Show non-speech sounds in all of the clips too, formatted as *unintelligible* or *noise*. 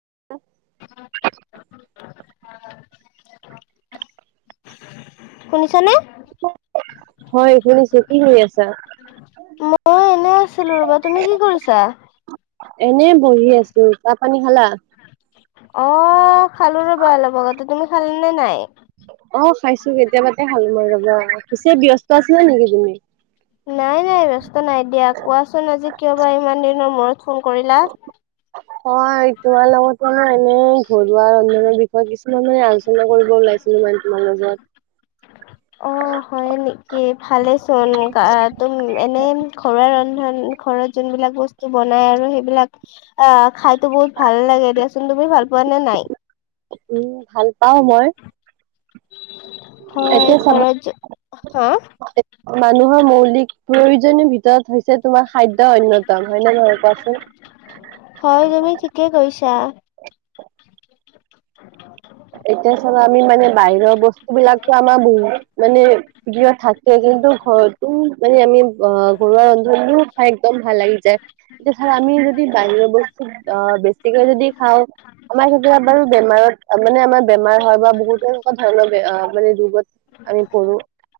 *inaudible* *inaudible* শুনিছানে? হয় শুনিছো। কি হৈ আছা? মই এনে আছিলো ৰ'বা। তুমি কি কৰিছা? এনে বহি আছো। চাহ পানী খালা? অ খালো ৰবা লগ ঘতে, তুমি খালী নে নাই? অ খাইছো কেতিয়াবাতে খালো মই ৰবা। পিছে ব্যস্ত আছিলা নেকি তুমি? নাই নাই ব্যস্ত নাই দিয়া কোৱাচোন আজি কিয় বা ইমান দিনৰ মূৰত ফোন কৰিলা? *inaudible* হয় তোমাৰ লগতে ম এনে ঘৰুৱা ৰন্ধনৰ বিষয়ে কিছুমানানে আলোচনা কৰিব লাগে। মই তমাল যত। অঁ', হয় নেকি ভালেচোন তুম এনে ঘৰুৱা ৰন্ ঘৰত যোনবিলাক বস্তু বনাই আৰু সেইবিলাক অ খ বহুত ভাল লাগে দিয়াচোন তুমি ভাল পোৱা নে নাই? উম ভাল পাওঁ মই। হয় এতিয়া চ ঘৰত য হা, মানুহৰ মৌলিক প্ৰয়োজনীয় ভিতৰত হৈছে তোমাৰ খাদ্য অন্যতম হয় ন ময় কোৱাচোন। আচছা। উ *inaudible* এতিয়া চল আমি মানে বাহিৰৰ বস্তু বিলাকো আমাৰ বহু মানে প থাকে কিন্তু ঘৰত তো মানে আমি অঁ ঘৰুৱা ৰন্ধনও খাই একদম ভাল লাগি যায় এতিয়া ধ আ যদি বাহিৰ বস্তো অঁ বেছিকে যদি খাওঁ আমাৰ কেতিয়া বাৰু বেমাৰত মানে আমাৰ বেমাৰ হয় বা বহুত এনেকুৱা ধৰণৰ মানে ৰোগত আমি পৰো।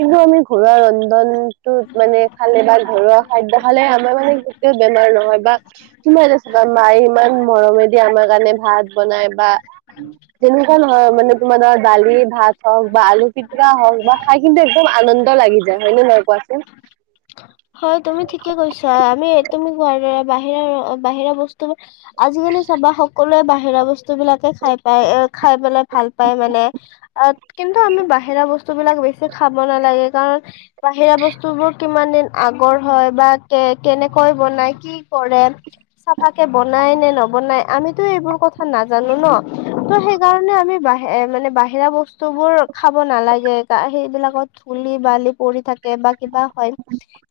কিন্তু আমি ঘৰুৱা ৰন্ধনতত মানে খালে বা ঘৰুৱা খাদ্য খালে আমাৰ মানে বেমাৰ নহয় বা তোমাৰ এটাা মায়ে ইমান মৰমে দি আমাৰ কাৰণে ভাত বনাই বা ও যেনেকুৱা নহয় মানে তোমাৰ ধৰা দালি ভাত হওঁক বা আলু পিটিক হওঁক বা খাই কিন্তু একদম আনন্দ লাগি যায় হয়নে নহয় কোৱাচোন? হয় তুমি ঠিকে কৈছা আমি তুমি কোৱাৰ দৰা বাহিৰাৰ বাহিৰা বস্তু আজিকালি চাবা সকলোৱে বাহি বাহিৰা বস্তু বিলাকে খাই পাই এ খাই পাই ভাল পায় মানে কিন্তু আমি বাহিৰা বস্ বস্তুবিলাক বেছি খাব নালাগে কাৰণ বাহিৰা বস্তুবোৰ কিমান দিন আগৰ হয় বা কে কেনেকৈ বনাই কি কৰে চাফা কে বনাই নে নবনাই আমিতো এইবোৰ কথা নাজানো ন ত সেইকাৰণে আমি হে মানে বাহিৰা বস্তু বোৰ খাব নালাগে সেইবিলাক কত ধুলি বালি পৰি থাকে বা কিবা হয়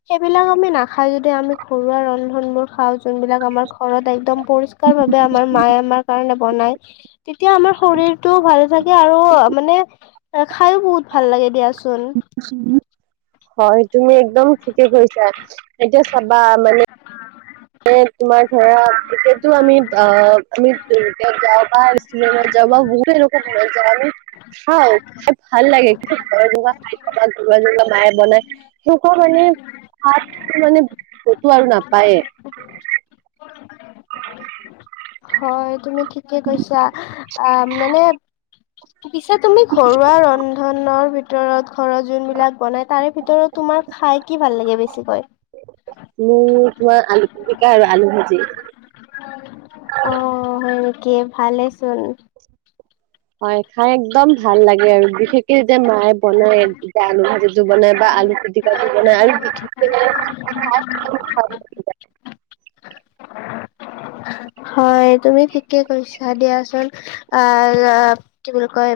সেইবিলাক আমি নাখাই যদি আমি ঘৰুৱা ৰন্ধন বোৰ খাওঁ যোনবিলাক আমাৰ ঘৰত একদম পৰিষ্কাৰ ভাবে আমাৰ মায়ে আমাৰ কাৰণে বনায় তেতিয়া আমাৰ শৰীৰটোও ভালে থা কে আৰু মানে খাইয়ো বহুত ভাল লাগে দিয়াচোন হয় তুমি একদম ঠিকে কৰিছা এতিয়া চাবা মানে এ তোমাৰ ধৰা তেতিতো আমি আ আমি *unintelligible* যাওঁ বা ৰেষ্টুৰেণ্টত যা যাওঁ বা বহুতে *unintelligible* খাই খাই ভাল লাগে কিন্তু *unintelligible* জলা জলা মায়ে বনাই সেনেকুৱা মানে ভাততো মানে কতো আৰু নাপায়ে হয় তুমি ঠিকে কৈছা আহ মানে পিছে তুমি ঘৰুৱা ৰন্ধনৰ ভিত ভিতৰত ঘৰত যোনবিলাক বনাই তাৰে ভিতৰত তোমাৰ খাই কি ভাল লাগে বেছিকৈ মোৰ তোমাৰ আলু পিটিকা আৰু আলু ভাজি অ হয় নেকি ভালেচোন হয় খাই একদম ভাল লাগে আৰু বিশেষকে যেতিয়া মায়ে বনাই যেতিয়া আলু ভাজি বনাই বা আলু পিটিকা বনাই আৰু *unintelligible* হয় তুমি ঠিকে কৈছা দিয়াচোন অ কি বুলি কয়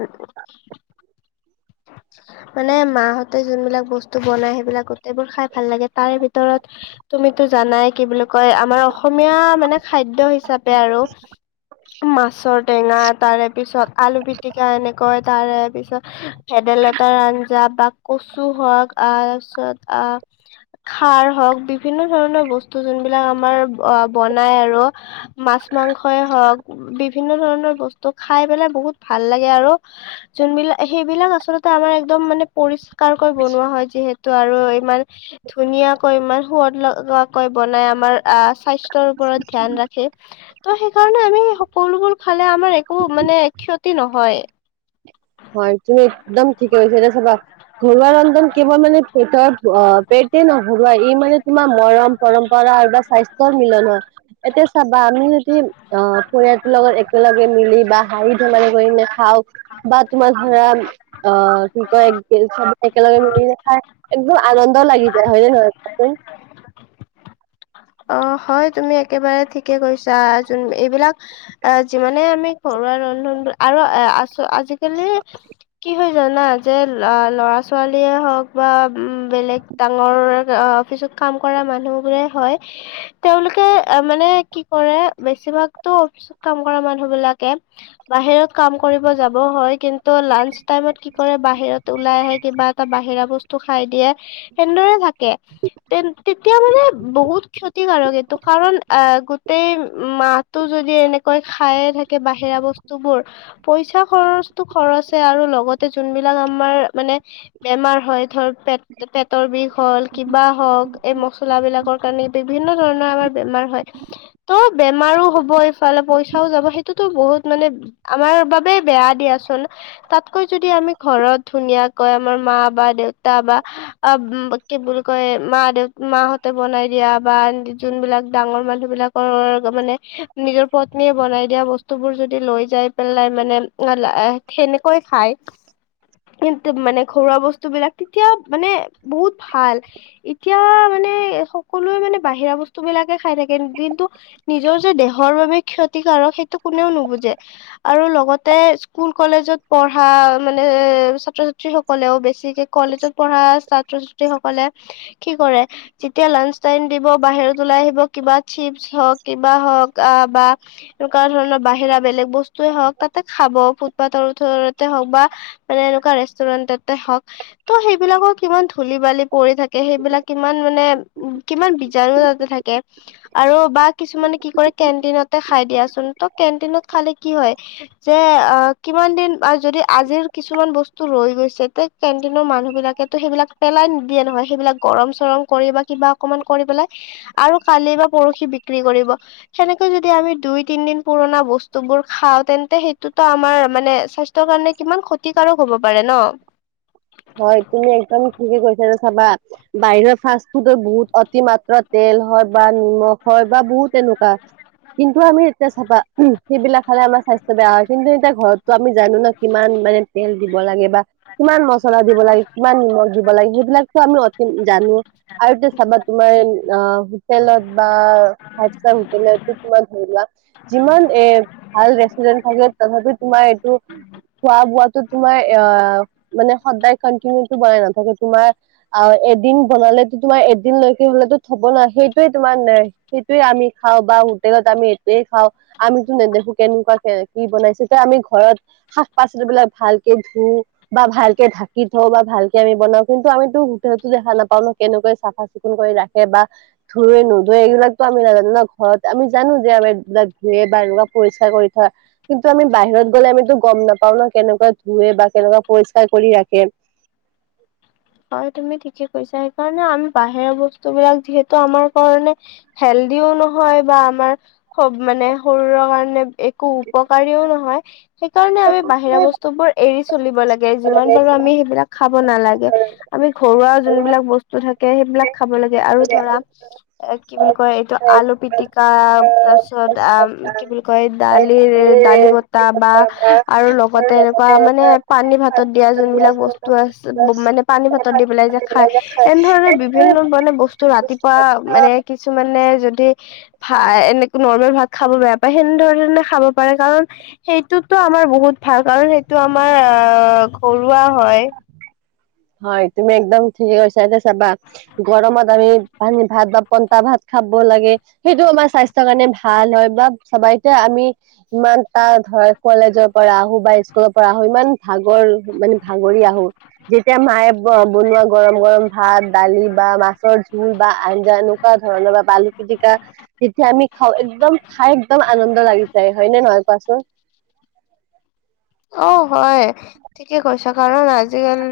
মানে মাহতে যোনবিলাক বস্তু বনাই সেইবিলাক গোতেইবোৰ খাই ভাল লাগে তাৰে ভিতৰত তুমিতো জানাই কি বুলি কয় আমাৰ অসমীয়া মানে খাদ্যয় হিচাপে আৰু মাছৰ টেঙা তাৰে পিছত আলু পিটিকা এনেকৈ তাৰে তাৰপিছত ভেদাইলতাৰ আঞ্জা বা কচু হওক ত পিছত আহ খাৰ হওক বিভিন্ন ধৰণৰ বস্তু যোন বিলাক আমাৰ বনাই আৰু মাছ মাছ মাংসই হওক বিভিন্ন ধৰণৰ বস্তু খাই পেলাই বহুত ভাল লাগে আৰু যোনব লাক সেইবিলাক আচল্ততে আমাৰ একদম মানে পৰিষ্কাৰকৈ বনোৱা হয় যিহেতু আৰু ইমান ধুনীয়াকৈ ইমান সোৱাদ লগাকৈ বনাই আমাৰ স্বাস্থ্ ওপৰত ধীয়্যান ৰাখি ত সেইকাৰণে আমি সকলোবোৰ খালে আমাৰ একো মানে ক্ষতি নহয় হয় দেই একদম ঠিকে কৈছা দেই চবা ঘৰুৱা ৰন্ধজন কেৱল মানে পেটৰ পেটে নহৰুৱা এই মানে তোমাৰ মৰম পৰম্পৰা বা স্বাস্থ্য়ৰ মিলন হয় এতিয়া চাবা আমি যদি অ পৰিয়ালটোৰ লগত একেলগে ম বা হাঁহি ধমালি কৰি নেখাওঁ বা তোমাৰ ধৰা অ কি কয় চব একেলগে মিলি নখাই একো আনন্দ লাগি যায় হয় নে নহয় ক চোন অ হয় তুমি একেবাৰে ঠিকে কৈছা যোন এইবিলাক অ যিমানে আমি ঘৰু আৰু আৰু আজি কালি জানা যে ল'ৰা ছোৱালীয়ে হওক বা বেলেগ ডাঙৰ ু কাম কৰা মানুহ বোৰে হয় তেওঁলোকে মানে কি কৰে বেছিভাগতো অফিচত কাম কৰা মানুহ বিলাকে বাহিৰত কাম কৰিব যাব হয় কিন ত' লাঞ্চ টাইমত কি কৰে বাহিৰত ওলাই আহে কিবা এটা বাহিৰা বস্তু খাই দিয়ে, সেনেদৰে থাকে, তে' তেতিয়া মানে বহুত ক্ষতিকাৰক এইটো কাৰণ আহ গোটেই মাহটো যদি এনেকৈ খাইয়ে থাকে বাহিৰ ৰা বস্তুবোৰ পইচা খৰচটো খৰচে আৰু লগতে যোনবিলাক আমাৰ মানে বেমাৰ হয় ধৰ পেট-পেটৰ বিষ হ'ল কিবা হওক এই মছলা বিলাকৰ কাৰণে বিভিন্ন ধৰণৰ আমাৰ বেমাৰ হয়, ত' বেমাৰো হ'ব ইফালে পইচাও যাব সেইটোতো বহু ত, মানে আমাৰ বাবে বেয়া দিয়াচোন, তাতকৈ যদি আমি ঘৰত ধুনীয়াাকৈ আমাৰ মা বা দেউতা বা আব কি বুলি কয় মা দেউ মাহঁতে বনাই দিয়া। বা যোনবিলাক ডাঙৰ মানুহবিলাকৰ মানে নিজৰ পত্নীয়ে বনাই দিয়া বস্তুবোৰ যদি লৈ যাই পেলাই মানে *unintelligible* সেনেকৈ খাই। কিন্তু মানে ঘৰুৱা বস্তুবিলাক তেতিয়াও মানে বহুত ভাল, এতিয়া মা নে সকলোৱে মানে বাহিৰা বস্তুবিলাকে খাই থাকে কিন্তু নিজৰ যে দেহৰ বাবে ক্ষতিকাৰক সেইটো কোনেও নুবু জে আৰু লগতে স্কুল কলেজত পঢ়া মানে, ছাত্ৰ ছাত্ৰী সকলেও বেছিকে কলেজত পঢ়া ছাত্ৰ-ছাত্ৰী সকলে, কি কৰে যেতিয়া লাঞ্চ টাইম দিব বাহিৰত ওলাই আহিব কিবা চিপছ হওক কিবা হওক আহ বা এনেকুৱা ধৰণৰ বাহি ৰা বেলেগ বস্তুৱে হওক তাতে খাব ফুটপাথৰ ওচৰতে হওক বা, মানে এনেকুৱা ৰেষ্টুৰেণ্ট এটা। হওঁক ত' সেইবিলাকৰ কিমান ধূলি বালি পৰি থাকে সেইবিলাক কিমান মানে কিমান বীজাণু তাতে থাকে, আৰু বা কিছুমানে কি কৰে কেণ্টিনতে খাই দিয়াচোন ত' কেন কেণ্টিনত খালে কি হয়, যে আহ কিমান দিন বা যদি আজিৰ কিছুমান বস্তু ৰৈ গৈ ছে কেণ্টিনৰ মানুহ বিলাকেতো সেইবিলাক পেলাই নিদিয়ে নহয় সেইবিলাক গৰম চৰম কৰি বা কিবা অকমান কৰি পেলাই, আৰু কালি বা পৰহি বিক্ৰী কৰিব, সেনেকে যদি আমি দুই তিন দিন পু পুৰাণা বস্তু বোৰ খাও তেন্তে সেইটোতো আমাৰ মানে স্বাস্থ্যৰ কাৰণে কিমান ক্ষতিকাৰক হ'ব পাৰে ন, *inaudible* হয় তুমি একদম ঠিকে কৈছা ন চাবা বাহিৰৰ ফাষ্ট ফুডৰ বহুত অতিমাত্ৰা তেজ, তেল হয় বা নিমখ হয় বা বহুত তেনেকুৱা। কিন্তু আমি এতিয়া চাবা সেইবিলাক খালে আমাৰ স্বাস্থ্য বেয়া হয় কিন্তু এতিয়া ঘৰতটো আমি, জানো ন কিমান মানে তেল দিব লাগে বা কিমান ম দিব লাগে কিমান নিমখ দিব লাগে সেইবিলাক আমি জানো আৰু এটো চাবা তোমাৰ আ তোমাৰ হোটেলত বা ফাইভ ষ্টাৰ *unintelligible* ধৰিলোৱা যিমান এ ভাল ৰেষ্টুৰেন থাকে তথাপি তোমাৰ এইটো, খোৱা বোৱাতো তোমাৰ অ মানে, সদায় কটিনিউ বনাই নাথাকে তোমাৰ অ এদিন বনালো তোমাৰ এদিন লৈকে হলেতো থব, নহয় সেইটোয়ে তোমাৰ সেইটোয়ে আমি খাওঁ বা হোটেলত আমি এইটোয়ে খাওঁ আমিতো নেদেখু, কেনেকুৱ কি বনাইছে তে আমি ঘৰত শাক পাচলিবলাক ভালকে ধু বা ভাল, ঢাকি থওঁ বা ভালকে আমি বনাওঁ কিন্তু আমিতো হোতো দেখা নাপাওঁ ন কেনেকৈ চাফা চিকুণ কৰি ৰাখে বা, ধুই নুধুৱে এইবিলাক আমি নাজানো ন ঘৰত আমি জানো যে আমাৰ এইবিলাক ধুৱে বা এনেকুৱা পৰি, কৰি থয় কিন্তু আমি বাহিৰত গ'লে আমিতো গম নাপাও ন কেনেকুৱা ধুুৱে বা কেনেকুৱা পৰিষ্কাৰ, কৰি ৰাখে। হয় তুমি ঠিকে কৈছা সেইকাৰণে আমি বাহিৰৰ বস্তু বিলাক যিহেতু আমাৰ কাৰণে হেল, ও নহয় বা আমাৰ মানে শ শৰীৰ কাৰণে। একো উপকাৰীও নহয় সেইকাৰণে আমি বাহিৰা বস্তু বোৰ এৰি চলিব লাগে যিমান পাৰো আমি। সেইবিলাক খাব নালাগে। আমি ঘৰুৱা যোনবিলাক বস্তু থাকে সেইবিলাক খাব লাগে আৰু ধৰা কি বুলি কয় এইটো আলু পিটিকা তাৰপিছত আ কি বুলি কয় দালিৰ দালি, বতা বা আৰু লগতে এনেকুৱা মানে পানী ভাতত। দিয়া যোনবিলাক বস্তু আছে মানে পানী ভাতত দি পেলাই যে খাই এনেধৰণে বিভিন্ন মানে বস্তু ৰাতিপুৱা মানে কিছুমানে যদি ভা এনেকে নৰ্মেল ভাত খাব বেয়া পায় সে খাব পাৰে কাৰণ সেইটোতো আমাৰ বহুত ভাল কাৰণ সেইটো আমাৰ আহ পৰুৱা হয়। হয় তুমি একদম ঠিকেই কৈছা চাবা গৰমত আমি পানী ভাত বা পইতা ভাত খাব লাগে সেইটো আমাৰ স্বাস্থ্যৰ কাৰণে ভাল হয় বা চাবা আমি ইমান তাৰ ধ কলেজৰ পৰা আহো বা স্কুলৰ পৰা আহো ইমান ভাগৰ মানে ভাগৰি আহো। যেতিয়া মায়ে বনোৱা গৰম গৰম ভাত দালি বা মাছৰ জোল বা আঞ্জা এনেকুৱা ধৰণৰ - - ধৰা বা বালু পিটিকা যেতিয়া আমি খাই একদম খাই একদম আনন্দ লাগি যায় হয়নে নহয় কোৱাচোন? অ হয় ঠিকে কৈছ কাৰণ আজিকালি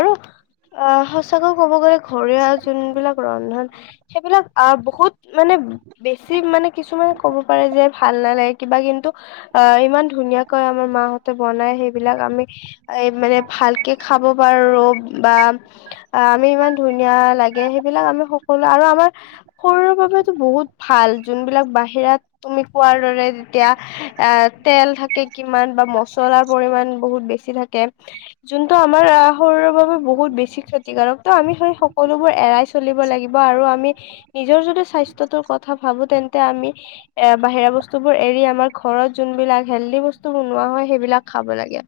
আৰু অ সঁচাকৈ ক'ব গ'লে ঘৰৱা যোনবিলাক ৰন্ধন সেইবিলাক আহ বহুত মানে বেছি মানে কিছুমানে ক'ব পাৰে যে ভাল নালাগে কিবা কিন্তু অ ইমান ধুনীয়াকৈ আমাৰ মাহঁতে বনাই সেইবিলাক আমি এই মানে ভালকে খাব পাৰো বা আমি ইমান ধুনীয়া লাগে সেই বিলাক আমি সকলো আৰু আমাৰ শৰীৰৰ বাবেতো বহুত ভাল, যোনবিলাক বাহিৰত তুমি কোৱাৰ দৰে যেতিয়া এ তেল থাকে কিমান বা ম চলাৰ পৰিমাণ বহুত বেছি থাকে উ *unintelligible* যোনটো আমাৰ শৰীৰৰ বাবে বহুত বেছি ক্ষতিকাৰক ত' আমি সেই সকলোবোৰ এৰাই চলিব লাগিব। আৰু আমি নিজৰ যদি *unintelligible* আমাৰ ঘৰত যোনবিলাক হেল্ডী বস্তু বনোৱা হয় সেইবিলাক খাব লাগে।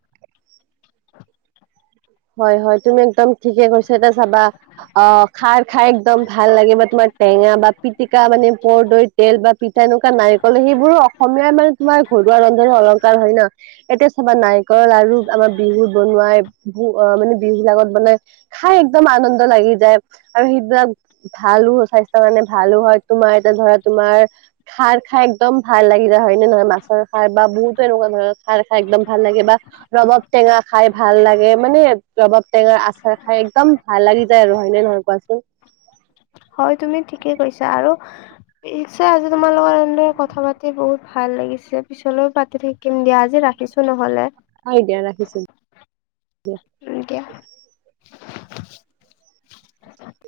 হয় হয় তুমি একদম ঠিকে কৈছ এটা চাবা অ খাৰ খাই একদম ভাল লাগিব তোমাৰ টেঙা বা পিটিকা মানে পৰদৈ তেল বা পিঠা এনেকুৱা নাৰিকল সেইবোৰো অসমীয়াই মানে তোমাৰ ঘৰুৱা ৰন্ধনো অলংকাৰ হয় ন এতিয়া চাবা নাৰিকলৰ লাৰু আমাৰ বিহু বনোৱাই হু অ মানে বিহু বিলাকত বনাই খাই এক্দম আনন্দ লাগি যায়, আৰু সেইবিলাক ভালো। স্বাস্থ্যৰ কাৰানে ভালো হয় তোমাৰ এতিয়া ধৰা তোমাৰ খাৰ খাই একদম ভাল লাগি য হয় নে নহয় আচৰ খাৰ বা বহুতো এনেকুৱা ধৰণৰ খাৰ খাই একদম ভাল লাগে বা ৰব টেঙা খাই ভাল লাগে মানে ৰবাব টেঙা আচাৰ খাই এক্দম ভাল লাগি যায় আৰু হয়নে নহয় কোৱাচোন। হয় তুমি ঠিকে কৈছা। আৰু ঠিক আছে আজি তোমাৰ লগত এনেদৰে কথা পাতি বহুত ভাল লাগিছে, পিছলৈও পাতি থাকিম দিয়া। আজি ৰা ৰাখিছো নহ'লে আহ দিয়া ৰাখিছো দিয়া। উম দিয়া।